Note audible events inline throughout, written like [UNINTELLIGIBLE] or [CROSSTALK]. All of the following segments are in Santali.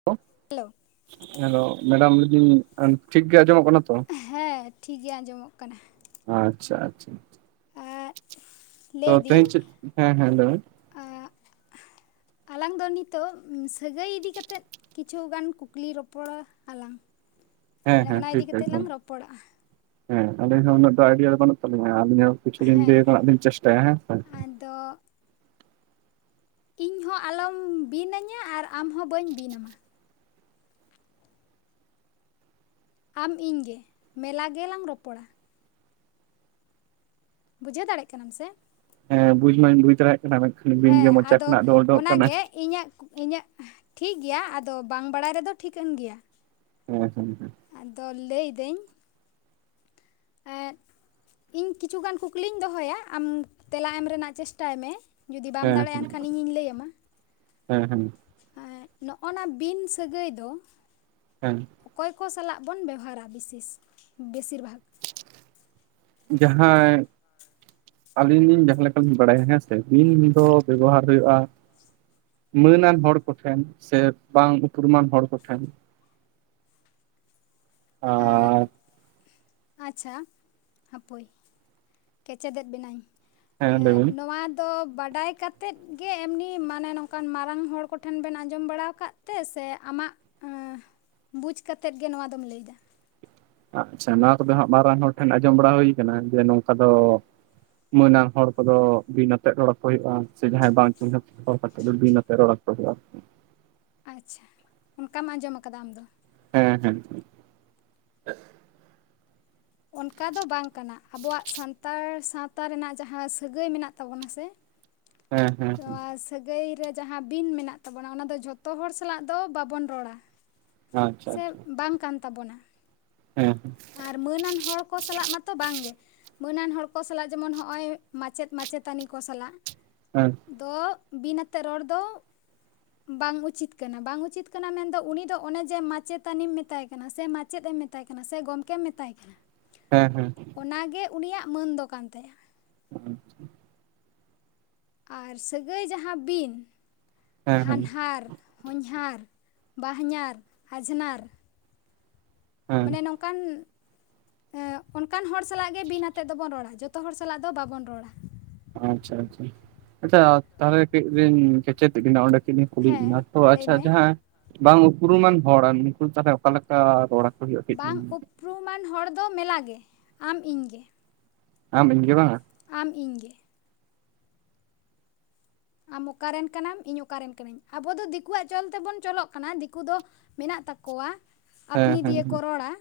[UNINTELLIGIBLE] ᱦᱮᱞᱳ ᱦᱮᱞᱳ ᱢᱮᱰᱟᱢ ᱮ ᱴᱷᱤᱠ ᱜᱮ ᱟᱸᱡᱚᱢᱚᱜ ᱠᱟᱱᱟ ᱛᱚ ᱦᱮᱸ ᱴᱷᱤᱠ ᱜᱮ ᱟᱸᱡᱚᱢᱚᱜ ᱠᱟᱱᱟ ᱟᱪᱪᱷᱟ ᱟᱪᱪᱷᱟ ᱟᱨ ᱛᱚ ᱛᱮᱦᱮᱧ ᱪᱮᱫ ᱦᱮᱸ ᱦᱮᱸ ᱞᱟᱹᱭ ᱢᱮ ᱟ ᱟᱞᱟᱝ ᱫᱚ ᱱᱤᱛᱚᱜ ᱥᱟᱹᱜᱟᱹᱭ ᱤᱫᱤ ᱠᱟᱛᱮᱫ ᱠᱤᱪᱷᱩᱜᱟᱱ ᱠᱩᱠᱞᱤ ᱨᱚᱯᱚᱲ ᱟᱞᱟᱝ ᱦᱮᱸ ᱢᱟᱱᱮ ᱦᱮᱸ ᱚᱱᱟ ᱤᱫᱤ ᱴᱷᱤᱠ ᱠᱟᱛᱮ ᱞᱟᱝ ᱮᱠᱫᱚᱢ ᱨᱚᱯᱚᱲᱚᱜ-ᱟ ᱦᱮᱸ ᱟᱹᱞᱤᱧ ᱦᱚᱸ ᱩᱱᱟᱹᱜ ᱫᱚ ᱟᱭᱰᱤᱭᱟ ᱫᱚ ᱵᱟᱹᱱᱩᱜ ᱛᱟᱹᱞᱤᱧᱟ ᱟᱹᱞᱤᱧ ᱦᱚᱸ ᱠᱤᱪᱷᱩ ᱞᱤᱧ ᱞᱟᱹᱭ ᱨᱮᱱᱟᱜ ᱞᱤᱧ ᱪᱮᱥᱴᱟᱭᱟ ᱦᱮᱸ ᱥᱮ ᱛᱚ ᱤᱧ ᱦᱚᱸ ᱟᱞᱚᱢ ᱵᱤᱱ ᱟᱹᱧᱟ ᱟᱨ ᱟᱢ ᱦᱚᱸ ᱵᱟᱹᱧ ᱵᱤᱱ ᱟᱢᱟ ᱟᱢ ᱤᱧ ᱜᱮ ᱢᱮᱞᱟ ᱜᱮᱞᱟᱝ ᱨᱚᱯᱚᱲᱟ ᱵᱩᱡᱷᱟᱹᱣ ᱫᱟᱲᱮᱜ ᱠᱟᱱᱟᱢ ᱥᱮ ᱦᱮᱸ ᱵᱩᱡᱽ ᱢᱟᱧ ᱵᱩᱡᱽ ᱫᱟᱲᱮᱭᱟᱜ ᱠᱟᱱᱟ ᱢᱮᱱᱠᱷᱟᱱ ᱵᱤᱱ ᱜᱮ ᱢᱚᱪᱟ ᱠᱷᱚᱱᱟᱜ ᱫᱚ ᱳᱰᱳᱝᱚᱜ ᱠᱟᱱᱟ ᱤᱧᱟᱜ ᱠᱩ ᱤᱧᱟᱹᱜ ᱴᱷᱤᱠ ᱜᱮᱭᱟ ᱟᱫᱚ ᱵᱟᱝ ᱵᱟᱲᱟᱭ ᱨᱮ ᱫᱚ ᱴᱷᱤᱠᱟᱹᱱ ᱜᱮᱭᱟ ᱦᱮᱸ ᱦᱮᱸ ᱦᱮᱸ ᱟᱫᱚ ᱞᱟᱹᱭ ᱫᱟᱹᱧ ᱮᱫ ᱤᱧ ᱠᱤᱪᱷᱩᱜᱟᱱ ᱠᱩᱠᱞᱤᱧ ᱫᱚᱦᱚᱭᱟ ᱟᱢ ᱛᱮᱞᱟ ᱮᱢ ᱨᱮᱱᱟᱜ ᱪᱮᱥᱴᱟᱭ ᱢᱮ ᱡᱩᱫᱤ ᱵᱟᱢ ᱫᱟᱲᱮᱭᱟᱜ-ᱟ ᱦᱮᱸ ᱮᱱ ᱠᱷᱟᱱ ᱤᱧᱤᱧ ᱞᱟᱹᱭ ᱟᱢᱟ ᱾ ᱦᱮᱸ ᱦᱮᱸ, ᱦᱮᱸ ᱱᱚᱜ-ᱚᱱᱟ ᱵᱤᱱ ᱥᱟᱹᱜᱟᱹᱭ ᱫᱚ, ᱦᱮᱸ ᱚᱠᱚᱭ ᱠᱚ ᱥᱟᱞᱟᱜ ᱵᱚᱱ ᱵᱮᱣᱦᱟᱨᱟ ᱵᱤᱥᱮᱥ ᱵᱮᱥᱤᱨ ᱵᱷᱟᱜᱽ᱾ ᱡᱟᱦᱟᱸᱭ ᱟᱹᱞᱤᱧ ᱞᱤᱧ ᱡᱟᱦᱟᱸ ᱞᱮᱠᱟ ᱞᱤᱧ ᱵᱟᱲᱟᱭᱟ ᱦᱮᱸᱥᱮ ᱵᱤᱱ ᱫᱚ ᱵᱮᱵᱚᱦᱟᱨ ᱦᱩᱭᱩᱜ-ᱟ, ᱢᱟᱹᱱᱟᱱ ᱦᱚᱲ ᱠᱚ ᱴᱷᱮᱱ ᱥᱮ ᱵᱟᱝ ᱩᱯᱨᱩᱢᱟᱱ ᱦᱚᱲ ᱠᱚ ᱴᱷᱮᱱ ᱟᱨᱻ ᱟᱪᱪᱷᱟ ᱦᱟᱯᱳᱭ ᱠᱮᱪᱮᱫᱮᱫ ᱵᱮᱱᱟᱹᱧ, ᱦᱮᱸ ᱞᱟᱹᱭ ᱮᱸ ᱵᱤᱱ ᱱᱚᱣᱟ ᱛᱚ ᱵᱟᱰᱟᱭ ᱠᱟᱛᱮᱫ ᱜᱮ ᱮᱢᱱᱤ ᱢᱟᱱᱮ ᱱᱚᱝᱠᱟᱱ ᱢᱟᱨᱟᱝ ᱦᱚᱲ ᱠᱚᱴᱷᱮᱱ ᱵᱮᱱ ᱟᱸᱡᱚᱢ ᱵᱟᱲᱟ ᱟᱠᱟᱫ ᱛᱮ ᱥᱮ ᱟᱢᱟᱜ ᱵᱩᱡᱽ ᱠᱟᱛᱮᱫ ᱜᱮ ᱱᱚᱣᱟ ᱫᱚᱢ ᱞᱟᱹᱭ ᱮᱫᱟ? ᱟᱪᱪᱷᱟ ᱱᱚᱣᱟ ᱠᱚ ᱫᱚ ᱦᱟᱸᱜ ᱢᱟᱨᱟᱝ ᱦᱚᱲ ᱴᱷᱮᱱ ᱟᱸᱡᱚᱢ ᱵᱟᱲᱟ ᱦᱩᱭ ᱟᱠᱟᱱᱟ ᱡᱮ ᱱᱚᱝᱠᱟ ᱫᱚ ᱢᱟᱹᱱᱟᱱ ᱦᱚᱲ ᱠᱚᱫᱚ ᱵᱤᱱ ᱟᱛᱮᱫ ᱨᱚᱲ ᱟᱠᱚ ᱦᱩᱭᱩᱜ-ᱟ ᱥᱮ ᱡᱟᱦᱟᱸᱭ ᱵᱟᱝ ᱪᱤᱱᱦᱟᱹᱯ ᱦᱚᱲ ᱠᱟᱛᱮᱫ ᱫᱚ ᱵᱤᱱ ᱟᱛᱮ ᱨᱚᱲ ᱟᱠᱚ ᱦᱩᱭᱩᱜ-ᱟ ᱾ ᱟᱪᱪᱷᱟ ᱚᱱᱠᱟᱢ ᱟᱸᱡᱚᱢ ᱟᱠᱟᱫᱟ ᱟᱢ ᱫᱚ ᱾ ᱦᱮᱸ ᱦᱮᱸ ᱾ ᱚᱱᱠᱟ ᱫᱚ ᱵᱟᱝ ᱠᱟᱱᱟ ᱟᱵᱚᱣᱟᱜ ᱥᱟᱱᱛᱟᱲ ᱥᱟᱶᱛᱟ ᱨᱮᱱᱟᱜ ᱡᱟᱦᱟᱸ ᱥᱟᱹᱜᱟᱹᱭ ᱢᱮᱱᱟᱜ ᱛᱟᱵᱚᱱᱟ ᱥᱮ ᱦᱮᱸ ᱦᱮᱸ ᱦᱮᱸ [UNINTELLIGIBLE] ᱥᱟᱹᱜᱟᱹᱭ ᱨᱮ ᱡᱟᱦᱟᱸ ᱵᱤᱱ ᱢᱮᱱᱟᱜ ᱛᱟᱵᱚᱱᱟ ᱚᱱᱟ ᱫᱚ ᱡᱷᱚᱛᱚ ᱦᱚᱲ ᱥᱟᱞᱟᱜ ᱫᱚ ᱵᱟᱵᱚᱱ ᱨᱚᱲᱟ, ᱟᱪᱪᱷᱟ ᱥᱮ ᱟᱪᱪᱷᱟ ᱵᱟᱝ ᱠᱟᱱ ᱛᱟᱵᱚᱱᱟ᱾ ᱦᱮᱸ ᱦᱮᱸ᱾ ᱟᱨ ᱢᱟᱹᱱᱟᱱ ᱦᱚᱲ ᱠᱚ ᱥᱟᱞᱟᱜ ᱢᱟ ᱛᱚ ᱵᱟᱝᱜᱮ ᱾ ᱢᱟᱹᱱᱟᱱ ᱦᱚᱲ ᱠᱚ ᱥᱟᱞᱟᱜ ᱡᱮᱢᱚᱱ ᱱᱚᱜᱼᱚᱭ ᱢᱟᱪᱮᱫ ᱢᱟᱪᱮᱛᱟᱹᱱᱤ ᱠᱚ ᱥᱟᱞᱟᱜ [UNINTELLIGIBLE] ᱛᱚ ᱵᱤᱱ ᱟᱛᱮᱜ ᱨᱚᱲ ᱫᱚ ᱵᱟᱝ ᱩᱪᱤᱛ ᱠᱟᱱᱟ ᱵᱟᱝ ᱩᱪᱤᱛ ᱠᱟᱱᱟ ᱢᱮᱱ ᱫᱚ ᱩᱱᱤ ᱫᱚ ᱚᱱᱮ ᱡᱮ ᱢᱟᱪᱮᱛᱟᱱᱤᱢ ᱢᱮᱛᱟᱭ ᱠᱟᱱᱟ ᱥᱮ ᱢᱟ ᱪᱮᱫ ᱮᱢ ᱢᱮᱛᱟᱭ ᱠᱟᱱᱟ ᱥᱮ ᱜᱚᱢᱠᱮᱢ ᱢᱮᱛᱟᱭ ᱠᱟᱱᱟ, ᱦᱮᱸ ᱦᱮᱸ, ᱚᱱᱟ ᱜᱮ ᱩᱱᱤᱭᱟᱜ ᱢᱟᱹᱱ ᱫᱚ ᱠᱟᱱ ᱛᱟᱭᱟ ᱾ [INAUDIBLE] ᱟᱨ ᱥᱟᱹᱜᱟᱹᱭ ᱡᱟᱸᱦᱟ ᱵᱤᱱ ᱦᱮᱸ ᱦᱮᱸ ᱦᱟᱱᱦᱟᱨ, ᱦᱚᱧᱦᱟᱨ, ᱵᱟᱦᱚᱧᱟᱨ, ᱟᱡᱷᱱᱟᱨ, ᱦᱮᱸ ᱢᱟᱱᱮ ᱱᱚᱝᱠᱟᱱ ᱮᱸ ᱚᱱᱠᱟᱱ ᱦᱚᱲ ᱥᱟᱞᱟᱜ ᱜᱮ ᱵᱤᱱ ᱟᱛᱮᱜ ᱫᱚ ᱵᱚᱱ ᱨᱚᱲ-ᱟ ᱡᱚᱛᱚ ᱦᱚᱲ ᱥᱟᱞᱟᱜ ᱫᱚ ᱵᱟᱵᱚᱱ ᱨᱚᱲ-ᱟ ᱾ ᱟᱪᱪᱷᱟ ᱟᱪᱪᱷᱟ ᱟᱪᱪᱷᱟ ᱛᱟᱦᱞᱮ ᱠᱟᱹᱡ ᱞᱤᱧ ᱠᱮᱪᱮᱫ ᱵᱤᱱᱟ ᱚᱸᱰᱮ [UNINTELLIGIBLE] ᱠᱩᱞᱤᱜ ᱵᱤᱱᱟ ᱦᱮᱸ ᱛᱚ ᱞᱟᱹᱭ ᱟᱪᱪᱷᱟ ᱢᱮ ᱡᱟᱸᱦᱟ ᱵᱟᱝ ᱩᱯᱨᱩᱢᱟᱱ ᱦᱚᱲ ᱩᱱᱠᱩ ᱛᱟᱦᱞᱮ ᱚᱠᱟᱞᱮᱠᱟ ᱨᱚᱲᱟ ᱵᱟᱝ ᱩᱯᱨᱩᱢᱟᱱ ᱦᱚᱲ ᱫᱚ ᱢᱮᱞᱟ ᱜᱮ ᱟᱢ ᱤᱧ ᱜᱮ ᱾ ᱟᱢ ᱤᱧ ᱜᱮ ᱵᱟᱝ, ᱟᱢ ᱤᱧ ᱜᱮ, ᱟᱢ ᱚᱠᱟᱨᱮᱱ ᱠᱟᱱᱟᱢ ᱤᱧ ᱚᱠᱟᱨᱮᱱ ᱠᱟᱹᱱᱟᱹᱧ ᱟᱵᱚ ᱫᱚ ᱫᱤᱠᱩᱣᱟᱜ ᱪᱚᱞ ᱛᱮᱵᱚᱱ ᱪᱚᱞᱚᱜ ᱠᱟᱱᱟ ᱫᱤᱠᱩ ᱫᱚ ᱢᱮᱱᱟᱜ ᱛᱟᱠᱚᱣᱟ ᱦᱮᱸ ᱟᱯᱱᱤ ᱦᱮᱸ ᱫᱤᱭᱮ ᱠᱚ ᱦᱮᱸ ᱨᱚᱲᱟ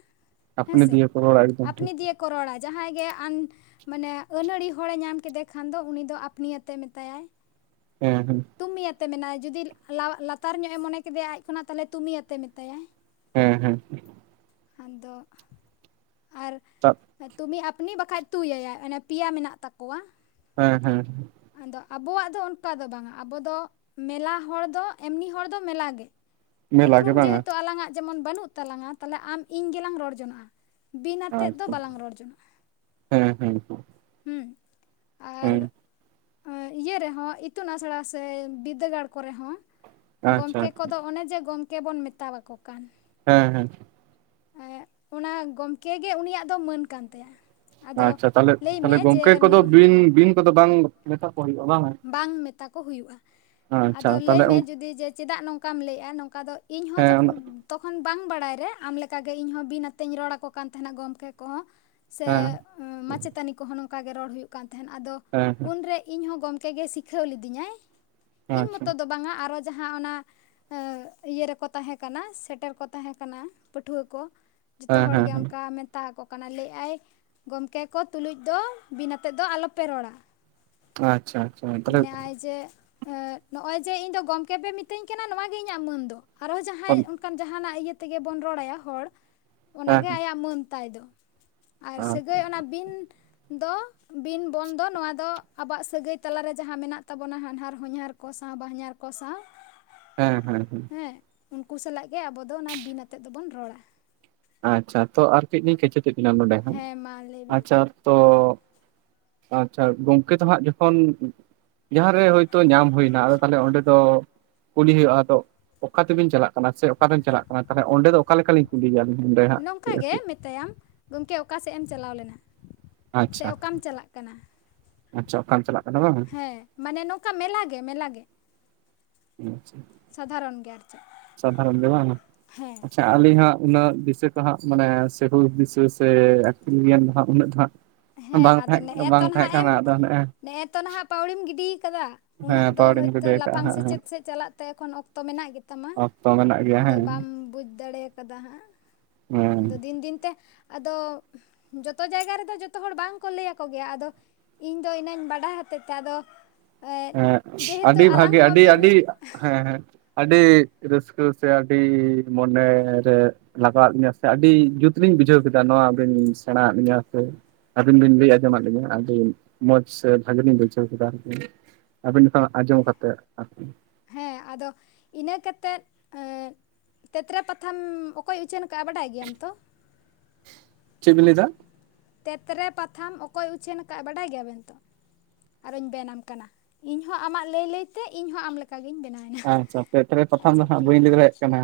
ᱦᱮᱸ ᱟᱯᱱᱤ ᱥᱮ ᱫᱤᱭᱮ ᱠᱚ ᱨᱚᱲᱟ ᱮᱠᱫᱚᱢ ᱴᱷᱤᱠ ᱟᱯᱱᱤ ᱫᱤᱭᱮ ᱠᱚ ᱨᱚᱲᱟ ᱡᱟᱦᱟᱸᱭ ᱜᱮ ᱟᱱ ᱢᱟᱱᱮ ᱟᱹᱱᱟᱹᱲᱤ ᱦᱚᱲᱮ ᱧᱟᱢ ᱠᱮᱫᱮ ᱠᱷᱟᱱ ᱫᱚ ᱩᱱᱤ ᱫᱚ ᱟᱯᱱᱤᱭᱟᱛᱮ ᱢᱮᱛᱟᱭᱟᱭ ᱾ ᱦᱮᱸ [UNINTELLIGIBLE] ᱛᱩᱢᱤ ᱟᱛᱮ ᱢᱮᱱᱟᱭ ᱡᱩᱫᱤ ᱞᱟᱣ ᱞᱟᱛᱟᱨ ᱧᱚᱜ ᱮ ᱢᱚᱱᱮ ᱠᱮᱫᱮᱭᱟ ᱟᱡ ᱠᱷᱚᱱᱟᱜ ᱛᱟᱦᱞᱮ ᱛᱩᱢᱤᱭᱟᱛᱮ ᱢᱮᱛᱟᱭᱟᱭ ᱾ ᱦᱮᱸ ᱦᱮᱸ ᱾ ᱟᱫᱚ ᱟᱨ ᱛᱟ ᱛᱩᱢᱤ ᱟᱯᱱᱤ ᱵᱟᱠᱷᱟ ᱛᱩᱭ ᱟᱭᱟᱭ ᱚᱱᱮ ᱯᱮᱭᱟ ᱢᱮᱱᱟᱜ ᱛᱟᱠᱚᱣᱟ᱾ ᱦᱮᱸ, ᱦᱮᱸ, ᱟᱫᱚ ᱟᱵᱚᱣᱟᱜ ᱫᱚ ᱚᱱᱠᱟ ᱫᱚ ᱵᱟᱝᱟ᱾ ᱟᱵᱚ ᱫᱚ ᱢᱮᱞᱟ ᱦᱚᱲ ᱫᱚ, ᱮᱢᱱᱤ ᱦᱚᱲ ᱫᱚ, ᱢᱮᱞᱟ ᱜᱮ, ᱢᱮᱞᱟ ᱜᱮ ᱩᱯᱨᱩᱢ ᱵᱟᱝᱟ ᱡᱮᱦᱮᱛᱩ ᱟᱞᱟᱝ-ᱟᱜ ᱡᱮᱢᱚᱱ ᱵᱟᱱᱩᱜ ᱛᱟᱞᱟᱝᱟ, ᱛᱟᱦᱞᱮ ᱟᱢ ᱤᱧ ᱜᱮᱞᱟᱝ ᱨᱚᱲ ᱡᱚᱱᱚᱜᱼᱟ᱾ ᱵᱤᱱ ᱟᱛᱮᱜ ᱫᱚ ᱟᱪᱪᱷᱟ ᱵᱟᱞᱟᱝ ᱨᱚᱲ ᱡᱚᱝᱚᱜᱼᱟ, ᱦᱮᱸ ᱦᱮᱸ ᱩᱸ, ᱟᱨ ᱦᱮᱸ ᱟᱨ ᱤᱭᱟᱹ ᱨᱮ ᱦᱚᱸ, ᱤᱛᱩᱱ ᱟᱥᱲᱟ ᱥᱮ, ᱵᱤᱨᱫᱟᱹᱜᱟᱲ ᱠᱚᱨᱮ ᱦᱚᱸ ᱟᱪᱪᱷᱟ ᱜᱚᱢᱠᱮ ᱠᱚᱫᱚ ᱚᱱᱮ ᱡᱮ, ᱜᱚᱢᱠᱮ ᱵᱚᱱ ᱢᱮᱛᱟᱞᱟᱠᱚ ᱠᱟᱱ ᱦᱮᱸ, ᱦᱮᱸ, ᱮᱸ, ᱚᱱᱟ ᱜᱚᱢᱠᱮ ᱜᱮ, ᱩᱱᱤᱭᱟᱜ ᱫᱚ ᱢᱟᱹᱱ ᱠᱟᱱ ᱛᱟᱭᱟ᱾ ᱟᱫᱚ ᱟᱪᱪᱷᱟ, ᱞᱟᱹᱭ ᱢᱮ ᱛᱟᱦᱞᱮ-ᱛᱟᱦᱞᱮ, ᱡᱮ ᱜᱚᱝᱠᱮ ᱠᱚᱫᱚ ᱵᱤᱱ-ᱵᱤᱱ ᱠᱚᱫᱚ ᱵᱟᱝ ᱢᱮᱥᱟ ᱠᱚ ᱦᱳᱭᱳᱜᱼᱟ ᱵᱟᱝ? ᱵᱟᱝ ᱢᱮᱛᱟ ᱠᱚ ᱦᱩᱭᱩᱜᱼᱟ, ᱟᱫᱚ ᱛᱟᱦᱚᱞᱮ ᱞᱟᱹᱭᱢᱮ ᱡᱩᱫᱤ ᱡᱮ, ᱪᱮᱫᱟᱜ ᱱᱚᱝᱠᱟᱢ ᱞᱟᱹᱭᱼᱟ ᱱᱚᱝᱠᱟ ᱫᱚ? ᱤᱧ ᱦᱮᱸ ᱦᱚᱸ ᱦᱮᱸ ᱡᱚᱠᱷᱚᱱ ᱛᱚᱠᱷᱚᱱ ᱵᱟᱝ ᱵᱟᱲᱟᱭ ᱨᱮ, ᱟᱢ ᱞᱮᱠᱟᱜᱮ ᱤᱧᱦᱚᱸ ᱵᱤᱱ ᱟᱛᱮᱧ ᱨᱚᱲ ᱟᱠᱚ ᱠᱟᱱ ᱛᱟᱦᱮᱸᱱᱟ ᱜᱚᱢᱠᱮ ᱠᱚᱦᱚᱸ᱾ ᱥᱮ ᱦᱮᱸ ᱢᱟᱪᱮᱛᱟᱹᱱᱤ ᱠᱚᱦᱚᱸ, ᱱᱚᱝᱠᱟ ᱜᱮ ᱨᱚᱲ ᱦᱩᱭᱩᱜ ᱠᱟᱱ ᱛᱟᱦᱮᱸᱱ, ᱟᱫᱚ ᱩᱱᱨᱮ ᱤᱧ ᱦᱚᱸ ᱜᱚᱢ ᱛᱮ ᱜᱮ ᱥᱤᱠᱷᱟᱹᱣ ᱞᱤᱫᱤᱧᱟᱭ, ᱤᱧ ᱟᱪᱪᱷᱟ ᱢᱚᱛᱚ ᱫᱚ ᱵᱟᱝᱟ ᱟᱨᱚ ᱡᱟᱸᱦᱟ ᱚᱱᱟ ᱟᱸ, ᱤᱭᱟᱹ ᱨᱮᱠᱚ ᱛᱟᱦᱮᱸ ᱠᱟᱱᱟ, ᱥᱮᱴᱮᱨ ᱠᱚ ᱛᱟᱦᱮᱸ ᱠᱟᱱᱟ ᱯᱟᱹᱴᱷᱩᱣᱟᱹ ᱠᱚ᱾ ᱡᱚᱛᱚ ᱦᱮᱸ ᱦᱚᱲ ᱦᱮᱸ ᱜᱮ ᱦᱮᱸ ᱚᱱᱠᱟ ᱢᱮᱱ ᱢᱮᱛᱟ ᱟᱠᱚ ᱠᱟᱱᱟ, ᱞᱟᱹᱭ ᱟᱭ ᱜᱚᱢᱠᱮ ᱠᱚ ᱛᱩᱞᱩᱡ ᱫᱚ ᱵᱤᱱ ᱟᱛᱮᱜ ᱫᱚ ᱟᱞᱚᱯᱮ ᱨᱚᱲᱟ᱾ ᱟᱪᱪᱷᱟ, ᱟᱪᱪᱷᱟ ᱛᱟᱦᱚᱞᱮ ᱦᱮᱸ ᱢᱮᱱᱮ ᱟᱭ ᱡᱮ ᱱᱚᱜᱼᱚᱭ ᱡᱮ, ᱤᱧ ᱫᱚ ᱜᱚᱝᱠᱮ ᱯᱮ ᱢᱤᱛᱟᱹᱧ ᱠᱟᱱᱟ ᱱᱚᱣᱟ ᱜᱮ ᱤᱧᱟᱹᱜ ᱢᱟᱹᱱ ᱫᱚ᱾ ᱟᱨᱚ ᱡᱟᱦᱟᱸᱭ ᱦᱮᱸ ᱚᱱᱠᱟᱱ ᱡᱟᱦᱟᱸᱱᱟᱜ, ᱤᱭᱟᱹ ᱛᱮᱜᱮ ᱵᱚᱱ ᱨᱚᱲ ᱟᱭᱟ ᱦᱚᱲ᱾ ᱚᱱᱟᱜᱮ ᱦᱮᱸ ᱦᱮᱸ ᱟᱭᱟᱜ ᱢᱟᱹᱱ ᱛᱟᱭ ᱫᱚ, ᱟᱨ ᱥᱟᱹᱜᱟᱹᱭ ᱚᱱᱟ ᱵᱤᱱ ᱫᱚ, ᱵᱤᱱ, ᱵᱚᱱ, ᱫᱚ ᱱᱚᱣᱟ ᱫᱚ ᱟᱵᱚᱣᱟᱜ ᱥᱟᱹᱜᱟᱹᱭ ᱛᱟᱞᱟᱨᱮ ᱡᱟᱦᱟᱸ ᱢᱮᱱᱟᱜ ᱛᱟᱵᱚᱱᱟ, ᱦᱟᱱᱦᱟᱨ, ᱦᱚᱧᱦᱟᱨ, ᱠᱚ ᱥᱟᱶ ᱵᱟᱦᱧᱟᱨ ᱠᱚ ᱥᱟᱶ ᱦᱮᱸ, ᱦᱮᱸ, ᱦᱮᱸ, ᱦᱮᱸ, ᱩᱱᱠᱩ ᱥᱟᱞᱟᱜ ᱜᱮ ᱟᱵᱚ ᱫᱚ, ᱚᱱᱟ ᱵᱤᱱ ᱟᱛᱮᱫ ᱫᱚᱵᱚᱱ ᱨᱚᱲᱟ᱾ ᱟᱪᱪᱷᱟ, ᱛᱚ ᱟᱨ ᱠᱟᱹᱡ ᱞᱤᱧ ᱠᱮᱪᱮᱛᱮ ᱵᱤᱱᱟ ᱱᱚᱸᱰᱮ ᱦᱟᱸᱜ, ᱦᱮᱸ ᱢᱟ ᱞᱟᱹᱭ ᱵᱮᱱ ᱟᱪᱪᱷᱟ ᱛᱚ? ᱟᱪᱪᱷᱟ, ᱜᱚᱝᱠᱮ ᱛᱚ ᱦᱟᱸᱜ ᱡᱚᱠᱷᱚᱱ ᱡᱟᱦᱟᱸᱨᱮ ᱦᱳᱭᱛᱳ ᱧᱟᱢ ᱦᱩᱭᱱᱟ, ᱟᱫᱚ ᱛᱟᱦᱚᱞᱮ ᱚᱸᱰᱮ ᱫᱚ ᱠᱩᱞᱤ ᱦᱩᱭᱩᱜᱼᱟ, ᱛᱚ ᱚᱠᱟ ᱛᱮᱵᱤᱱ ᱪᱟᱞᱟᱜ ᱠᱟᱱᱟ ᱥᱮ, ᱚᱠᱟ ᱨᱮᱢ ᱪᱟᱞᱟᱜ ᱠᱟᱱᱟ ᱛᱟᱦᱚᱞᱮ, ᱚᱸᱰᱮ ᱫᱚ ᱚᱠᱟ ᱞᱮᱠᱟ ᱞᱤᱧ ᱠᱩᱞᱤᱭᱟ, ᱞᱤᱧ? ᱱᱚᱝᱠᱟ ᱜᱮ ᱢᱮᱛᱟ ᱭᱟᱢ, ᱜᱚᱢᱠᱮ ᱚᱠᱟ ᱥᱮᱜ ᱮᱢ ᱪᱟᱞᱟᱣ ᱞᱮᱱᱟ? ᱥᱮ ᱟᱪᱪᱷᱟ, ᱚᱠᱟᱢ ᱟᱪᱪᱷᱟ, ᱪᱟᱞᱟᱜ ᱠᱟᱱᱟ ᱟᱪᱪᱷᱟ, ᱚᱠᱟᱢ ᱪᱟᱞᱟᱜ ᱠᱟᱱᱟ ᱵᱟᱝ? ᱦᱮᱸ, ᱢᱟᱱᱮ ᱱᱚᱝᱠᱟ ᱢᱮᱞᱟ ᱜᱮ, ᱢᱮᱞᱟ ᱜᱮ ᱟᱪᱪᱷᱟ, ᱥᱟᱫᱷᱟᱨᱚᱱ ᱜᱮ, ᱟᱨ ᱪᱮᱫ ᱥᱟᱫᱷᱟᱨᱚᱱ ᱜᱮ ᱵᱟᱝ, ᱦᱮᱸ ᱟᱪᱪᱷᱟ? ᱟᱹᱞᱤᱧ ᱦᱟᱸᱜ ᱩᱱᱟᱹᱜ ᱫᱤᱥᱟᱹ ᱠᱚ ᱦᱟᱸᱜ, ᱢᱟᱱᱮ ᱥᱮ ᱦᱩᱥ ᱫᱤᱥᱟᱹ ᱥᱮ, ᱟᱹᱠᱤᱞ ᱜᱮᱭᱟᱱ ᱫᱚ ᱦᱟᱸᱜ, ᱩᱱᱟᱹᱜ ᱫᱚ ᱦᱟᱸᱜ ᱦᱮᱸ ᱵᱟᱝ ᱟᱫᱚ ᱛᱟᱦᱮᱸ, ᱱᱮᱜᱼᱮ ᱵᱟᱝ ᱛᱚ ᱛᱟᱦᱮᱸ, ᱱᱟᱦᱟᱜ ᱮᱢ ᱠᱟᱱᱟ ᱟᱫᱚ ᱱᱮᱜ-ᱮ ᱱᱮᱜᱼᱮ ᱛᱚ ᱱᱟᱦᱟᱜ ᱯᱟᱹᱣᱲᱤᱢ ᱜᱤᱰᱤ ᱠᱟᱫᱟ, ᱩᱱᱟᱹᱜ ᱦᱮᱸ ᱫᱚ ᱯᱟᱣᱲᱤᱧ ᱦᱚᱭᱛᱳ ᱜᱤᱰᱤ ᱞᱟᱯᱷᱟᱝ ᱟᱠᱟᱜᱼᱟ ᱥᱮᱪᱮᱫ ᱦᱟᱸᱜ ᱥᱮᱫ ᱪᱟᱞᱟᱜ ᱛᱮ ᱮᱠᱷᱚᱱ ᱚᱠᱛᱚ ᱢᱮᱱᱟᱜ ᱜᱮᱛᱟᱢᱟ, ᱚᱠᱛᱚ ᱢᱮᱱᱟᱜ ᱜᱮᱭᱟ ᱟᱫᱚ ᱦᱮᱸ ᱵᱟᱢ ᱵᱩᱡᱽ ᱫᱟᱲᱮ ᱠᱟᱫᱟ ᱦᱟᱸᱜ᱾ ᱦᱮᱸ ᱟᱫᱚ ᱫᱤᱱ ᱫᱤᱱᱛᱮ, ᱟᱫᱚᱻ ᱡᱚᱛᱚ ᱡᱟᱭᱜᱟ ᱨᱮᱫᱚ ᱡᱚᱛᱚ ᱦᱚᱲ ᱵᱟᱝᱠᱚ ᱞᱟᱹᱭ ᱟᱠᱚ ᱜᱮᱭᱟ ᱟᱫᱚ ᱤᱧᱫᱚ ᱤᱱᱟᱹᱧ ᱵᱟᱰᱟᱭ ᱦᱚᱛᱮᱫ ᱛᱮ ᱟᱫᱚ ᱮᱸᱜ ᱦᱮᱸ, ᱡᱮᱦᱮᱛᱩ ᱟᱹᱰᱤ ᱵᱷᱟᱜᱮ, ᱟᱞᱟᱝ ᱦᱚᱸ ᱵᱤᱱ ᱟᱹᱰᱤ-ᱟᱹᱰᱤ ᱦᱮᱸ, ᱦᱮᱸ, ᱟᱹᱰᱤ ᱨᱟᱹᱥᱠᱟᱹ ᱥᱮ, ᱟᱹᱰᱤ ᱢᱚᱱᱮᱨᱮ ᱞᱟᱜᱟᱣᱟᱫ ᱞᱤᱧᱟᱹ ᱥᱮ, ᱟᱹᱰᱤ ᱡᱩᱛᱞᱤᱧ ᱵᱩᱡᱷᱟᱹᱣ ᱠᱮᱫᱟ ᱱᱚᱣᱟ ᱵᱤᱱ ᱥᱮᱬᱟᱣᱟ ᱞᱤᱧᱟᱹ ᱥᱮ ᱟᱹᱵᱤᱱ ᱵᱤᱱ ᱞᱟᱹᱭ ᱟᱸᱡᱚᱢᱫ ᱞᱤᱧᱟᱹ, ᱟᱹᱰᱤ ᱢᱚᱸᱡᱽ ᱥᱮ, ᱵᱷᱟᱜᱮ ᱞᱤᱧ ᱵᱩᱡᱷᱟᱹᱣ ᱠᱮᱫᱟ ᱟᱨᱠᱤ᱾ ᱟᱹᱵᱤᱱ ᱠᱷᱚᱱ ᱟᱸᱡᱚᱢ ᱠᱟᱛᱮ ᱟᱨᱠᱤ᱾ ᱦᱮᱸ, ᱟᱫᱚ ᱤᱱᱟᱹ ᱠᱟᱛᱮᱫ ᱮᱸᱫ ᱛᱮᱛᱨᱮ ᱯᱟᱛᱷᱟᱢ ᱚᱠ ᱚᱠᱚᱭ ᱩᱪᱷᱟᱹᱱ ᱠᱟᱜᱼᱟ, ᱵᱟᱰᱟᱭ ᱜᱮᱭᱟᱢ ᱛᱚ? ᱪᱮᱫ ᱵᱤᱱ ᱞᱟᱹᱭ ᱫᱟ? ᱛᱮᱛᱨᱮ ᱯᱟᱛᱷᱟᱢ ᱚᱠᱚᱭ ᱩᱪᱷᱟᱹᱱ ᱟᱠᱟᱫ ᱟ ᱵᱟᱰᱟᱭ ᱜᱮᱭᱟᱵᱮᱱ ᱛᱚ? ᱟᱨᱚᱧ ᱵᱮᱱᱟᱢ ᱠᱟᱱᱟ ᱤᱧᱦᱚᱸ ᱟᱢᱟᱜ ᱞᱟᱹᱭ ᱞᱟᱹᱭᱛᱮ ᱤᱧᱦᱚᱸ ᱟᱢ ᱞᱮᱠᱟ ᱜᱤᱧ ᱵᱮᱱᱟ ᱟᱪᱪᱷᱟ ᱛᱮᱛᱨᱮ ᱯᱟᱛᱷᱟᱢ ᱫᱚ ᱦᱟᱸᱜ ᱵᱟᱹᱧ ᱞᱟᱹᱭ ᱫᱟᱲᱮᱭᱟᱜ ᱠᱟᱱᱟ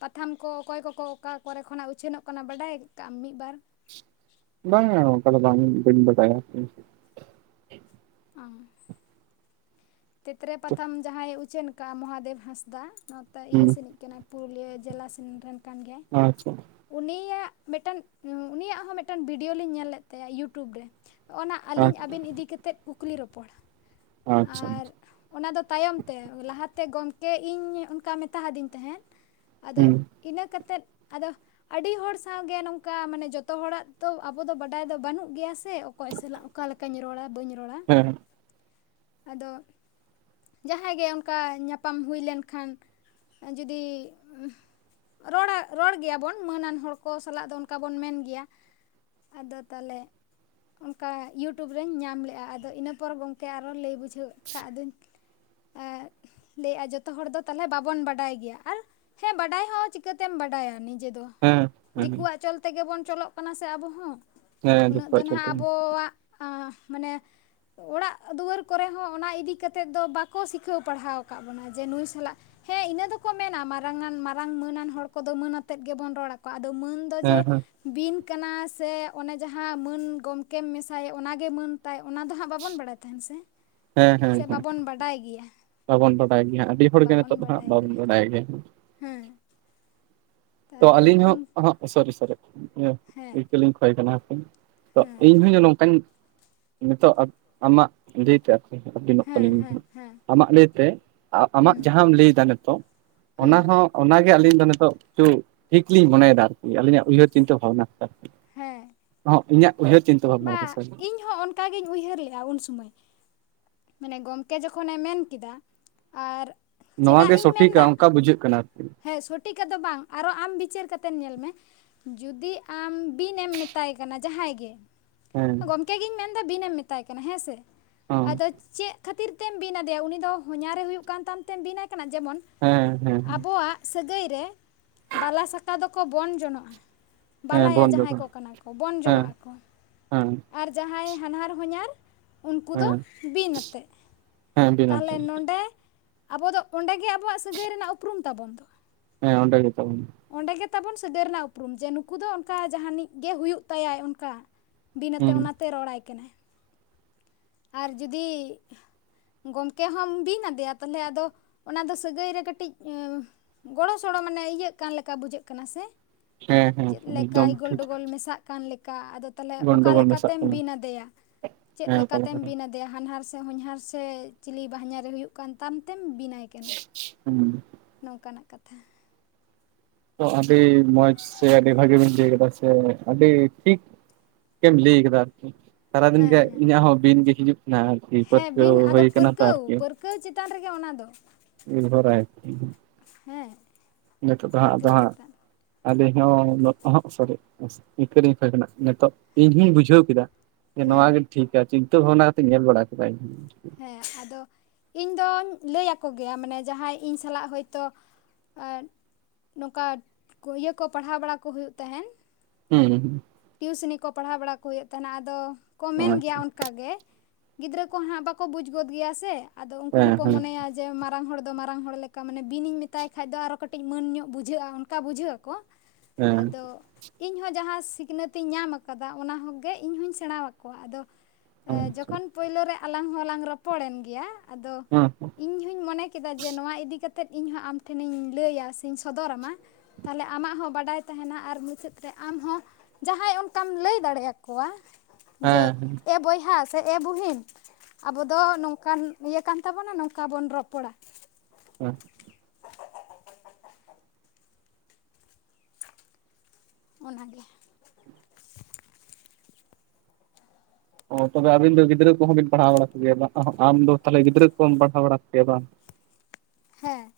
ᱯᱟᱛᱷᱟᱢ ᱠᱚ ᱚᱠᱚᱭ ᱠᱚᱠᱚ ᱚᱠᱟ ᱠᱚᱨᱮ ᱠᱷᱚᱱᱟᱜ ᱩᱪᱷᱟᱹᱱᱚᱜ ᱠᱟᱱᱟ ᱵᱟᱰᱟᱭ ᱠᱟᱜ ᱟᱢ ᱢᱤᱫ ᱵᱟᱨ ᱵᱟᱝᱟ ᱚᱱᱠᱟ ᱫᱚ ᱵᱟᱝᱤᱧ ᱵᱟᱹᱧ ᱵᱟᱰᱟᱭᱟ ᱚᱸ ᱛᱮᱛᱨᱮ ᱯᱟᱛᱷᱟᱢ ᱡᱟᱦᱟᱸᱭᱮ ᱩᱪᱷᱟᱹᱱ ᱠᱟᱜᱼᱟ ᱢᱚᱦᱟᱫᱮᱵ ᱦᱟᱸᱥᱫᱟ ᱱᱚᱛᱮ ᱤᱭᱟᱹ ᱦᱩᱸ ᱥᱮᱱᱤᱡ ᱠᱟᱱᱟᱭ ᱯᱩᱨᱩᱞᱤᱭᱟᱹ ᱡᱮᱞᱟ ᱥᱮᱱ ᱨᱮᱱ ᱠᱟᱱ ᱜᱮᱭᱟ ᱟᱪᱪᱷᱟ ᱩᱱᱤᱭᱟᱜ ᱢᱮᱫᱴᱟᱱ ᱩᱱᱤᱭᱟᱜ ᱦᱚᱸ ᱢᱮᱫᱴᱟᱱ ᱵᱷᱤᱰᱭᱳ ᱞᱤᱧ ᱧᱮᱞ ᱞᱮᱫ ᱛᱟᱭᱟ ᱤᱭᱩᱴᱩᱵᱽ ᱨᱮ ᱚᱱᱟ ᱟᱹᱞᱤᱧ ᱟᱪᱪᱷᱟ ᱟᱵᱮᱱ ᱤᱫᱤ ᱠᱟᱛᱮᱫ ᱠᱩᱠᱞᱤ ᱨᱚᱯᱚᱲ ᱟᱪᱪᱷᱟ ᱟᱪᱪᱷᱟ ᱟᱨ ᱚᱱᱟ ᱫᱚ ᱛᱟᱭᱚᱢ ᱛᱮ ᱞᱟᱦᱟᱛᱮ ᱜᱚᱢᱠᱮ ᱤᱧ ᱚᱱᱠᱟ ᱢᱮᱛᱟ ᱦᱟᱫᱤᱧ ᱛᱟᱦᱮᱸᱫ ᱟᱫᱚ ᱦᱩᱸ ᱤᱱᱟᱹ ᱠᱟᱛᱮᱫ ᱟᱫᱚ ᱟᱹᱰᱤ ᱦᱚᱲ ᱥᱟᱶᱜᱮ ᱱᱚᱝᱠᱟ ᱢᱟᱱᱮ ᱡᱚᱛᱚ ᱦᱚᱲᱟᱜ ᱛᱚ ᱟᱵᱚ ᱫᱚ ᱵᱟᱰᱟᱭ ᱫᱚ ᱵᱟᱹᱱᱩᱜ ᱜᱮᱭᱟ ᱥᱮ ᱚᱠᱚᱭ ᱥᱟᱞᱟᱜ ᱚᱠᱟ ᱞᱮᱠᱟᱧ ᱨᱚᱲᱟ ᱵᱟᱹᱧ ᱨᱚᱲᱟ ᱦᱮᱸ ᱟᱫᱚ ᱡᱟᱦᱟᱸᱭ ᱜᱮ ᱚᱱᱠᱟ ᱧᱟᱯᱟᱢ ᱦᱩᱭ ᱞᱮᱱᱠᱷᱟᱱ ᱡᱩᱫᱤ ᱩᱸᱜ ᱨᱚᱲᱟᱭ ᱨᱚᱲ ᱜᱮᱭᱟᱵᱚᱱ ᱢᱟᱹᱱ ᱟᱱ ᱦᱚᱲ ᱠᱚ ᱥᱟᱞᱟᱜ ᱫᱚ ᱚᱱᱠᱟ ᱵᱚᱱ ᱢᱮᱱ ᱜᱮᱭᱟ ᱟᱫᱚ ᱛᱟᱞᱮ ᱚᱱᱠᱟ ᱤᱭᱩᱴᱩᱵᱽ ᱨᱤᱧ ᱧᱟᱢ ᱞᱮᱜᱼᱟ ᱟᱫᱚ ᱤᱱᱟᱹ ᱯᱚᱨ ᱜᱚᱢᱠᱮ ᱟᱨᱚ ᱞᱟᱹᱭ ᱵᱩᱡᱷᱟᱹᱣ ᱠᱟᱫ ᱫᱳᱧ ᱮᱸᱜ ᱞᱮᱜᱟᱭ ᱡᱚᱛᱚ ᱦᱚᱲ ᱫᱚ ᱛᱟᱦᱞᱮ ᱵᱟᱵᱚᱱ ᱵᱟᱰᱟᱭ ᱜᱮᱭᱟ ᱟᱨ ᱦᱮᱸ ᱵᱟᱰᱟᱭ ᱦᱚᱸ ᱪᱤᱠᱟᱹᱛᱮᱢ ᱵᱟᱰᱟᱭᱟ ᱱᱤᱡᱮ ᱫᱚ ᱦᱮᱸ ᱦᱮᱸ ᱦᱮᱸ ᱫᱤᱠᱩᱣᱟᱜ ᱪᱚᱞ ᱛᱮᱜᱮ ᱵᱚᱱ ᱪᱚᱞᱚᱜ ᱠᱟᱱᱟ ᱥᱮ ᱟᱵᱚ ᱦᱚᱸ ᱦᱮᱸ ᱩᱱᱟᱹᱜ ᱫᱚ ᱱᱟᱦᱟᱸᱜ ᱟᱵᱚᱣᱟᱜ ᱟᱸᱜ ᱢᱟᱱᱮ ᱚᱲᱟᱜ ᱫᱩᱣᱟᱹᱨ ᱠᱚᱨᱮ ᱦᱚᱸ ᱚᱱᱟ ᱤᱫᱤ ᱠᱟᱛᱮᱫ ᱫᱚ ᱵᱟᱠᱚ ᱥᱤᱠᱷᱟᱹᱣ ᱯᱟᱲᱦᱟᱣ ᱟᱠᱟᱫ ᱵᱚᱱᱟ ᱡᱮ ᱱᱩᱭ ᱥᱟᱞᱟᱜ ᱦᱮᱸ ᱤᱱᱟᱹ ᱫᱚᱠᱚ ᱢᱮᱱᱟ ᱢᱟᱨᱟᱝᱟᱱ ᱢᱟᱨᱟᱝ ᱢᱟᱹᱱᱟᱱ ᱦᱚᱲ ᱠᱚᱫᱚ ᱢᱟᱹᱱ ᱟᱛᱮᱫ ᱜᱮᱵᱚᱱ ᱨᱚᱲ ᱟᱠᱚᱣᱟ ᱟᱫᱚ ᱢᱟᱹᱱ ᱫᱚ ᱡᱮ ᱦᱮᱸ ᱦᱮᱸ ᱵᱤᱱ ᱠᱟᱱᱟ ᱥᱮ ᱚᱱᱮ ᱡᱟᱸᱦᱟᱸ ᱢᱟᱹᱱ ᱜᱚᱢᱠᱮᱢ ᱢᱮᱥᱟᱭᱮᱜ ᱚᱱᱟᱜᱮ ᱢᱟᱹᱱ ᱛᱟᱭ ᱚᱱᱟ ᱫᱚ ᱦᱟᱸᱜ ᱵᱟᱵᱚᱱ ᱵᱟᱲᱟᱭ ᱛᱟᱦᱮᱱ ᱥᱮ ᱥᱮ ᱦᱮᱸ ᱦᱮᱸ ᱵᱟᱵᱚᱱ ᱵᱟᱰᱟᱭ ᱜᱮᱭᱟ ᱵᱟᱵᱚᱱ ᱵᱟᱰᱟᱭ ᱜᱮᱭᱟ ᱟᱰᱤ ᱦᱚᱲᱜᱮ ᱱᱤᱛᱚᱜ ᱫᱚ ᱦᱟᱸᱜ ᱵᱟᱵᱚᱱ ᱵᱟᱰᱟᱭ ᱜᱮᱭᱟ ᱦᱩᱸ ᱛᱚ ᱟᱞᱤᱧ ᱦᱚᱸ ᱚᱸᱦᱚᱸᱜ ᱥᱚᱨᱤ ᱥᱚᱨᱤ ᱦᱮᱸ ᱤᱠᱟᱹᱞᱤᱧ ᱠᱷᱚᱭ ᱠᱟᱱᱟ ᱛᱚ ᱦᱮᱸ ᱤᱧᱦᱚᱧ ᱱᱚᱝᱠᱟᱧ ᱱᱤᱛᱚᱜ ᱟᱵ ᱟᱢᱟᱜ ᱞᱟᱹᱭᱛᱮ ᱦᱵᱤᱱᱚᱜ ᱦᱮᱸ ᱟᱹᱞᱤᱧᱜ ᱦᱮᱸ ᱦᱮᱸ [INAUDIBLE] ᱟᱢᱟᱜ ᱞᱟᱹᱭᱛᱮ ᱟᱸᱻᱟᱢᱟᱜ ᱦᱩᱸ ᱡᱟᱸᱦᱟᱸᱢ ᱞᱟᱹᱭᱫᱟ ᱱᱤᱛᱚᱜ ᱚᱱᱟ ᱦᱩᱸ ᱦᱚᱸ ᱚᱱᱟᱜᱮ ᱟᱹᱞᱤᱧ ᱫᱚ ᱱᱤᱛᱚᱜ ᱛᱩ ᱴᱷᱤᱠ ᱞᱤᱧ ᱢᱚᱱᱮᱭᱫᱟ ᱟᱨᱠᱤ ᱟᱞᱤᱧᱟᱜ ᱩᱭᱦᱟᱹᱨ ᱪᱤᱱᱛᱟᱹ ᱵᱷᱟᱵᱱᱟ ᱛᱮ ᱫᱚ ᱦᱮᱸ ᱤᱧᱟᱜ ᱩᱭᱦᱟᱹᱨ ᱪᱤᱱ ᱵᱟ ᱤᱧᱦᱚᱸ ᱚᱱᱠᱟ ᱜᱤᱧ ᱩᱭᱦᱟᱹᱨ ᱞᱮᱜᱼᱟ ᱩᱱ ᱥᱩᱢᱚᱭ ᱢᱟᱱᱮ ᱜᱚᱢᱠᱮ ᱡᱚᱠᱷᱚᱱᱮ ᱢᱮᱱ ᱠᱮᱫᱟ ᱟᱨ ᱱᱚᱣᱟ ᱪᱮᱫᱟᱜ ᱜᱮ ᱤᱧ ᱥᱚᱴᱷᱤᱠᱟ ᱢᱮᱱᱫᱟ ᱚᱱᱠᱟ ᱵᱩᱡᱷᱟᱹᱜ ᱠᱟᱱᱟ ᱟᱨᱠᱤ ᱦᱮᱸ ᱥᱚᱴᱷᱤᱠ ᱟᱫᱚ ᱵᱟᱝ ᱟᱨᱚ ᱟᱢ ᱵᱤᱪᱟᱹᱨ ᱠᱟᱛᱮ ᱧᱮᱞ ᱢᱮ ᱡᱩᱫᱤ ᱟᱢ ᱵᱤᱱ ᱮᱢ ᱢᱮᱛᱟᱭ ᱠᱟᱱᱟ ᱡᱟᱸᱦᱟᱸᱭ ᱜᱮ ᱦᱮᱸ ᱜᱚᱢᱠᱮ ᱜᱤᱧ ᱢᱮᱱᱫᱟ ᱵᱤᱱᱮᱢ ᱢᱮᱛᱟᱭ ᱠᱟᱱᱟ ᱦᱮᱸ ᱥᱮ ᱦᱚᱸ ᱟᱫᱚ ᱪᱮᱫ ᱠᱷᱟᱹᱛᱤᱨ ᱛᱮᱢ ᱵᱤᱱ ᱟᱫᱮᱭᱟ ᱩᱱᱤ ᱫᱚ ᱦᱚᱧᱦᱟᱨᱮ ᱦᱩᱭᱩᱜ ᱠᱟᱱ ᱛᱟᱢ ᱛᱮᱢ ᱵᱤᱱᱟᱭ ᱠᱟᱱᱟ ᱡᱮᱢᱚᱱ ᱦᱮᱸ ᱦᱮᱸ ᱟᱵᱚᱣᱟᱜ ᱥᱟᱹᱜᱟᱹᱭ ᱨᱮ ᱵᱟᱞᱟᱥᱟᱠᱟ ᱫᱚᱠᱚ ᱵᱚᱱ ᱡᱚᱱᱚᱜᱼᱟ ᱦᱮᱸ ᱵᱟᱞᱟᱭᱟ ᱵᱚᱱ ᱡᱟᱸᱦᱟᱸᱭ ᱡᱚᱜᱟᱲ ᱠᱚ ᱠᱟᱱᱟ ᱠᱚ ᱵᱚᱱ ᱡᱚᱱᱚᱜ ᱦᱮᱸ ᱟᱠᱚ ᱦᱮᱸ ᱟᱨ ᱡᱟᱸᱦᱟᱸᱭ ᱦᱟᱱᱦᱟᱨ ᱦᱚᱧᱦᱟᱨ ᱩᱱᱠᱩ ᱫᱚ ᱦᱮᱸ ᱵᱤᱱ ᱟᱛᱮᱜ ᱦᱮᱸ ᱵᱤᱱᱟᱹ ᱛᱟᱦᱞᱮ ᱱᱚᱰᱮ ᱟᱵᱚ ᱫᱚ ᱚᱸᱰᱮ ᱜᱮ ᱟᱵᱚᱣᱟᱜ ᱥᱟᱹᱜᱟᱹᱭ ᱨᱮᱱᱟᱜ ᱩᱯᱨᱩᱢ ᱛᱟᱵᱚᱱ ᱫᱚ᱾ ᱦᱮᱸ ᱚᱸᱰᱮ ᱜᱮᱛᱟᱵᱩᱱ᱾ ᱚᱸᱰᱮ ᱜᱮᱛᱟᱵᱩᱱ ᱥᱟᱹᱜᱟᱹᱭ ᱨᱮᱱᱟᱜ ᱩᱯᱨᱩᱢ ᱡᱮ ᱱᱩᱠᱩ ᱫᱚ ᱚᱱᱠᱟ ᱡᱟᱦᱟᱱᱤᱡ ᱜᱮ ᱦᱩᱭᱩᱜ ᱛᱟᱭᱟᱭ ᱚᱱᱠᱟ, ᱵᱤᱱ ᱟᱛᱮ ᱦᱮᱸ ᱚᱱᱟᱛᱮ ᱨᱚᱲᱟᱭ ᱠᱟᱱᱟᱭ, ᱟᱨ ᱡᱩᱫᱤ ᱜᱚᱢᱠᱮ ᱦᱚᱢ ᱵᱤᱱ ᱟᱫᱮᱭᱟ ᱛᱟᱦᱞᱮ ᱟᱫᱚ ᱚᱱᱟ ᱫᱚ ᱥᱟᱹᱜᱟᱹᱭ ᱨᱮ ᱠᱟᱹᱴᱤᱡ ᱜᱚᱲᱚ ᱥᱚᱲᱚ ᱢᱟᱱᱮ ᱤᱭᱟᱹᱜ ᱠᱟᱱ ᱞᱮᱠᱟ ᱵᱩᱡᱷᱟᱹᱜ ᱠᱟᱱᱟ ᱥᱮ ᱦᱮᱸ ᱦᱮᱸ ᱪᱮᱫᱞᱮᱠᱟ ᱮᱠᱫᱚᱢ ᱴᱷᱤᱠ ᱜᱚᱱᱰᱚᱜᱚᱞ ᱢᱮᱥᱟᱜ ᱠᱟᱱ ᱞᱮᱠᱟ ᱟᱫᱚ ᱛᱟᱞᱦᱮ ᱚᱠᱟ ᱜᱚᱱᱰᱳᱜᱳᱞ ᱢᱮᱥᱟᱜ ᱞᱮᱠᱟᱛᱮᱢ ᱠᱟᱱᱟ ᱵᱤᱱ ᱟᱫᱮᱭᱟ ᱪᱮᱫ ᱦᱮᱸ ᱯᱟᱞᱮ ᱞᱮᱠᱟᱛᱮᱢ ᱯᱟᱞᱮ ᱵᱤᱱᱟ? ᱫᱮᱭᱟ ᱦᱟᱱᱦᱟᱨ ᱥᱮ ᱦᱚᱧᱦᱟᱨ ᱥᱮ ᱪᱤᱞᱤ ᱵᱟᱦᱧᱟᱨ ᱮ ᱦᱩᱭᱩᱜ ᱠᱟᱱ ᱛᱟᱢ ᱛᱮᱢ ᱵᱤᱱᱟᱭ ᱠᱟᱱᱟ? ᱦᱩᱸ ᱱᱚᱝᱠᱟᱱᱟᱜ ᱠᱟᱛᱷᱟ ᱛᱚ ᱟᱰᱤ ᱢᱚᱡᱽ ᱥᱮ ᱟᱰᱤ ᱵᱷᱟᱜᱤᱵᱤᱱ ᱞᱟᱹᱭ ᱠᱟᱫᱟ ᱥᱮ ᱟᱰᱤ ᱴᱷᱤᱠ ᱴᱷᱤᱠᱮᱢ ᱞᱟᱹᱭ ᱠᱟᱫᱟ ᱟᱨᱠᱤ ᱦᱮᱸ ᱥᱟᱨᱟᱫᱤᱱ ᱜᱮ ᱦᱮᱸ ᱤᱧᱟᱹᱜ ᱦᱚᱸ ᱵᱤᱱ ᱜᱮ ᱦᱤᱡᱩᱜ ᱠᱟᱱᱟ ᱟᱨ ᱵᱤᱯᱚᱛ ᱛᱚ ᱦᱳᱭ ᱠᱟᱱᱟ ᱯᱟᱨᱠᱮ [INAUDIBLE] ᱠᱟᱹᱪ ᱪᱮᱛᱟᱱ ᱨᱮᱜᱮ ᱚᱱᱟ ᱫᱚ [INAUDIBLE] ᱱᱤᱨᱵᱷᱚᱨᱟᱭ ᱦᱮᱸ ᱱᱤᱛᱚᱜ ᱫᱚ ᱦᱟᱸᱜ ᱟᱫᱚ ᱯᱟᱹᱨᱠᱟᱹᱣ ᱦᱟᱸᱜ ᱪᱮᱛᱟᱱ ᱟᱞᱤᱧ ᱦᱚᱸ ᱩᱱᱟᱹᱜ ᱫᱚ ᱦᱟᱸᱜ ᱥᱚᱨᱤ ᱤᱱᱠᱟᱹ ᱞᱤᱧ ᱠᱚᱭ ᱠᱟᱱᱟ ᱱᱤᱛᱚᱜ ᱤᱧ ᱦᱚᱧ ᱵᱩᱡᱷᱟᱹᱣ ᱠᱮᱫᱟ ᱡᱮ ᱱᱚᱣᱟ ᱦᱮᱸ ᱜᱮ ᱴᱷᱤᱠᱟ ᱪᱤᱱᱛᱟᱹ ᱵᱷᱟᱵᱽᱱᱟ ᱠᱟᱛᱮᱧ ᱧᱮᱞ ᱵᱟᱲᱟ ᱠᱮᱫᱟ ᱤᱧ ᱦᱚᱸ, ᱦᱮᱸ ᱟᱫᱚ ᱤᱧ ᱫᱚᱧ ᱞᱟᱹᱭ ᱟᱠᱚ ᱜᱮᱭᱟ ᱢᱟᱱᱮ ᱡᱟᱸᱦᱟᱸᱭ ᱤᱧ ᱥᱟᱞᱟᱜ ᱦᱚᱭᱛᱚ ᱮ ᱱᱚᱝᱠᱟ ᱤᱭᱟᱹ ᱠᱚ ᱯᱟᱲᱦᱟᱣ ᱵᱟᱲᱟ ᱠᱚ ᱦᱩᱭᱩᱜ ᱛᱟᱦᱮᱸᱱ, ᱦᱩᱸ ᱴᱤᱭᱩᱥᱤᱱᱤ ᱠᱚ ᱯᱟᱲᱦᱟᱣ ᱵᱟᱲᱟ ᱠᱚ ᱦᱩᱭᱩᱜ ᱛᱟᱦᱮᱱᱟ ᱟᱫᱚ ᱠᱚ ᱦᱮᱸ ᱢᱮᱱ ᱜᱮᱭᱟ ᱠᱟᱜᱮ ᱜᱤᱫᱽᱨᱟᱹ ᱠᱚ ᱦᱟᱸᱜ ᱵᱟᱠᱚ ᱵᱩᱡᱽ ᱜᱚᱫ ᱜᱮᱭᱟ ᱥᱮ ᱟᱫᱚ ᱩᱝᱠᱩ ᱦᱮᱸ ᱦᱚᱸᱠᱚ ᱦᱮᱸ ᱢᱚᱱᱮᱭᱟ ᱡᱮ ᱢᱟᱨᱟᱝ ᱦᱚᱲ ᱫᱚ ᱢᱟᱨᱟᱝ ᱦᱚᱲ ᱞᱮᱠᱟ ᱢᱟᱱᱮ ᱵᱤᱱᱤᱧ ᱢᱮᱛᱟᱭ ᱠᱷᱟᱱ ᱫᱚ ᱟᱨᱚ ᱠᱟᱹᱴᱤᱡ ᱢᱟᱹᱱ ᱧᱚᱜ ᱵᱩᱡᱷᱟᱹᱜᱼᱟ ᱚᱱᱠᱟ ᱵᱩᱡᱷᱟᱹᱜ ᱟᱠᱚ᱾ ᱦᱮᱸ ᱟᱫᱚ ᱤᱧᱦᱚᱸ ᱡᱟᱦᱟᱸ ᱥᱤᱠᱷᱱᱟᱹᱛ ᱤᱧ ᱧᱟᱢ ᱠᱟᱫᱟ ᱚᱱᱟ ᱦᱚᱸᱜᱮ ᱤᱧᱦᱚᱧ ᱥᱮᱬᱟ ᱟᱠᱚᱣᱟ ᱟᱫᱚ ᱦᱮᱸ ᱟᱪᱪᱷᱟ ᱡᱚᱠᱷᱚᱱ ᱯᱳᱭᱞᱳ ᱨᱮ ᱟᱞᱟᱝ ᱦᱚᱸᱞᱟᱝ ᱨᱚᱯᱚᱲᱮᱱ ᱜᱮᱭᱟ ᱟᱫᱚ ᱦᱮᱸ ᱦᱮᱸ ᱤᱧ ᱦᱚᱧ ᱢᱚᱱᱮ ᱠᱮᱫᱟ ᱡᱮ ᱱᱚᱣᱟ ᱤᱫᱤ ᱠᱟᱛᱮ ᱤᱧᱦᱚᱸ ᱟᱢ ᱴᱷᱮᱱᱤᱧ ᱞᱟᱹᱭᱟ ᱥᱮᱧ ᱥᱚᱫᱚᱨ ᱟᱢᱟ, ᱛᱟᱦᱚᱞᱮ ᱟᱢᱟᱜ ᱦᱚᱸ ᱵᱟᱰᱟᱭ ᱛᱟᱦᱮᱱᱟ ᱟᱨ ᱢᱩᱪᱟᱹᱫ ᱨᱮ ᱟᱢ ᱦᱚᱸ ᱡᱟᱦᱟᱸᱭ ᱚᱱᱠᱟᱢ ᱞᱟᱹᱭ ᱫᱟᱲᱮᱭᱟ ᱠᱚᱣᱟ ᱡᱮ ᱦᱮᱸ ᱦᱮᱸ ᱮ ᱵᱚᱭᱦᱟ ᱥᱮ ᱮ ᱵᱩᱦᱤᱱ ᱟᱵᱚ ᱫᱚ ᱱᱚᱝᱠᱟᱱ ᱤᱭᱟᱹ ᱠᱟᱱ ᱛᱟᱵᱚᱱᱟ ᱱᱚᱝᱠᱟ ᱵᱚᱱ ᱨᱚᱯᱚᱲᱟ, ᱦᱮᱸ ᱚᱱᱟᱜᱮ ᱚ ᱛᱚᱵᱮ ᱟᱵᱤᱱ ᱫᱚ ᱜᱤᱫᱽᱨᱟᱹ ᱠᱚᱦᱚᱸ ᱵᱤᱱ ᱯᱟᱲᱦᱟᱣ ᱵᱟᱲᱟ ᱠᱚᱫᱮᱭᱟ ᱵᱟᱝ ᱟᱢ ᱫᱚ ᱛᱟᱦᱚᱞᱮ ᱜᱤᱫᱽᱨᱟᱹ ᱠᱚᱢ ᱯᱟᱲᱦᱟᱣ ᱵᱟᱲᱟ ᱠᱚᱜᱮᱭᱟ ᱵᱟᱝ? ᱦᱮᱸ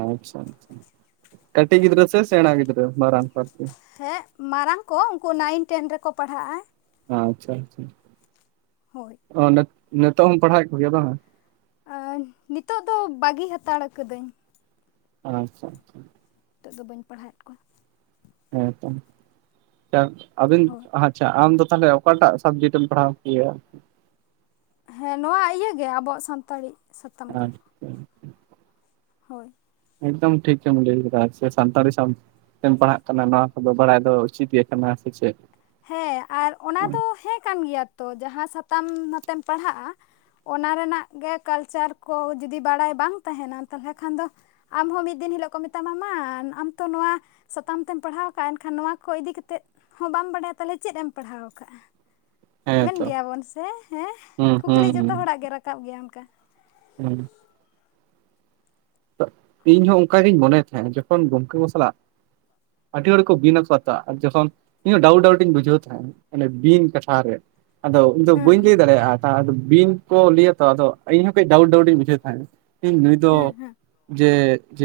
ᱟᱪᱪᱷᱟ ᱟᱪᱪᱷᱟ ᱠᱟ. ᱴᱤᱡ ᱜᱤᱫᱽᱨᱟ. ᱥᱮ ᱥᱮᱬᱟ ᱜᱤᱫᱽᱨᱟᱹ ᱢᱟᱨᱟᱝ ᱠᱚ ᱟᱨᱠᱤ? ᱦᱮᱸ ᱢᱟᱨᱟᱝ ᱠᱚ ᱩᱱᱠᱩ ᱱᱟᱭᱤᱱ ᱴᱮᱱ ᱨᱮᱠᱚ ᱯᱟᱲᱦᱟᱜᱼᱟ᱾ ᱟᱻ ᱟᱪᱪᱷᱟ ᱦᱳᱭ ᱚ ᱱᱤᱛᱚᱜ ᱦᱚᱸᱢ ᱯᱟᱲᱦᱟᱣᱮᱫ ᱠᱚᱜᱮᱭᱟ ᱵᱟᱝ? ᱟᱨ ᱱᱤᱛᱚᱜ ᱫᱚ ᱵᱟᱹᱜᱤ ᱦᱟᱛᱟᱲ ᱠᱟᱹᱫᱟᱹᱧ᱾ ᱟᱪᱪᱷᱟ ᱟᱪᱪᱷᱟ ᱱᱤᱛᱚᱜ ᱫᱚ ᱵᱟ. ᱧ ᱯᱟᱲᱦᱟᱣᱮᱫ ᱠᱚᱣᱟ᱾ ᱦᱮᱸ ᱛᱚ ᱟᱹᱵᱤᱱ ᱦᱳᱭ ᱟᱪᱪᱷᱟ ᱟᱢ ᱫᱚ ᱛᱟᱦᱚᱞᱮ ᱚᱠᱟᱴᱟᱜ ᱥᱟᱵᱡᱮᱠᱴ ᱮᱢ ᱯᱟᱲᱦᱟᱣ ᱠᱚ ᱜᱮᱭᱟ? ᱦᱮᱸ ᱱᱚᱣᱟ ᱤᱭᱟᱹ ᱜᱮ ᱟᱵᱚᱣᱟᱜ ᱥᱟᱱᱛᱟᱲᱤ᱾ ᱥᱟᱛᱟᱢ ᱜᱮ ᱟᱪᱪᱷᱟ ᱦᱳᱭ ᱮᱠᱫᱚᱢ ᱴᱷᱤᱠ ᱜᱮᱢ ᱞᱟᱹᱭ ᱟᱠᱟᱫᱟ ᱥᱟᱱᱛᱟᱲᱤ ᱥᱟᱵ ᱛᱮᱢ ᱯᱟᱲᱦᱟᱜ ᱠᱟᱱᱟ ᱱᱚᱣᱟ ᱠᱚᱫᱚ ᱵᱟᱲᱟᱭ ᱫᱚ ᱩᱪᱤᱛ ᱜᱮ ᱠᱟᱱᱟ ᱥᱮ ᱪᱮᱫ? ᱦᱮᱸ ᱟᱨ ᱚᱱᱟ ᱫᱚ ᱦᱮᱸ ᱠᱟᱱ ᱜᱮᱭᱟ ᱛᱚ ᱡᱟᱦᱟᱸ ᱥᱟᱛᱟᱢ ᱟᱛᱮᱢ ᱯᱟᱲᱦᱟᱜᱼᱟ ᱚᱱᱟ ᱨᱮᱱᱟᱜ ᱜᱮ ᱠᱟᱞᱪᱟᱨ ᱠᱚ ᱡᱩᱫᱤ ᱵᱟᱲᱟᱭ ᱵᱟᱝ ᱛᱟᱦᱮᱸᱱᱟ ᱛᱟᱦᱚᱞᱮ ᱠᱷᱟᱱ ᱫᱚ ᱟᱢᱦᱚᱸ ᱢᱤᱫ ᱫᱤᱱ ᱦᱤᱞᱳᱜ ᱠᱚ ᱢᱮᱛᱟᱢᱟ ᱢᱟ ᱟᱢ ᱛᱚ ᱱᱚᱣᱟ ᱥᱟᱛᱟᱢ ᱛᱮᱢ ᱯᱟᱲᱦᱟᱣ ᱠᱟᱜᱼᱟ ᱮᱱᱠᱷᱟᱱ ᱱᱚᱣᱟ ᱠᱚ ᱤᱫᱤ ᱠᱟᱛᱮᱫ ᱦᱚᱸ ᱵᱟᱢ ᱵᱟᱰᱟᱭᱟ ᱛᱟᱦᱚᱞᱮ ᱪᱮᱫ ᱮᱢ ᱯᱟᱲᱦᱟᱣ ᱠᱟᱜᱼᱟ᱾ ᱦᱮᱸ ᱢᱮᱱ ᱛᱚ ᱜᱮᱭᱟᱵᱚᱱ ᱥᱮ ᱦᱮᱸ ᱦᱩᱸ ᱠᱩᱠᱞᱤ ᱦᱩᱸ ᱡᱷᱚᱛᱚ ᱦᱩᱸ ᱦᱚᱲᱟᱜ ᱜᱮ ᱨᱟᱠᱟᱵ ᱜᱮᱭᱟ ᱚᱱᱠᱟ᱾ ᱦᱩᱸ᱾ ᱤᱧᱦᱚᱸ ᱚᱱᱠᱟ ᱜᱤᱧ ᱢᱚᱱᱮᱭ ᱛᱟᱦᱮᱸᱫ ᱡᱚᱠᱷᱚᱱ ᱜᱚᱢᱠᱮ ᱠᱚ ᱥᱟᱞᱟᱜ ᱟᱹᱰᱤ ᱦᱚᱲ ᱠᱚ ᱵᱤᱱ ᱟᱠᱚ ᱛᱟ ᱟᱨ ᱡᱚᱠᱷᱚᱱ ᱤᱧᱦᱚ ᱰᱟᱣᱩᱴ ᱰᱟᱣᱩᱴᱤᱧ ᱵᱩᱡᱷᱟᱹᱣ ᱛᱟᱦᱮᱸᱫ, ᱚᱱᱮ ᱵᱤᱱ ᱠᱟᱛᱷᱟ ᱨᱮ ᱟᱫᱚ ᱤᱧ ᱫᱚ ᱦᱮᱸ ᱵᱟᱹᱧ ᱞᱟᱹᱭ ᱦᱮᱸ ᱫᱟᱲᱮᱭᱟᱜᱼᱟ [UNINTELLIGIBLE] ᱵᱤᱱ ᱠᱚ ᱞᱟᱹᱭᱟ ᱛᱚ ᱟᱫᱚ ᱤᱧᱦᱚᱸ ᱠᱟᱹᱡ ᱰᱟᱣᱩᱴ ᱰᱟᱹᱣᱩᱰ ᱰᱟ. ᱣᱩᱰ ᱤᱧ ᱵᱩᱡᱷᱟᱹᱣ ᱛᱟᱦᱮᱸᱫ ᱱᱩᱭ ᱫᱚ ᱦᱮᱸ ᱦᱮᱸ ᱡᱮ [UNINTELLIGIBLE]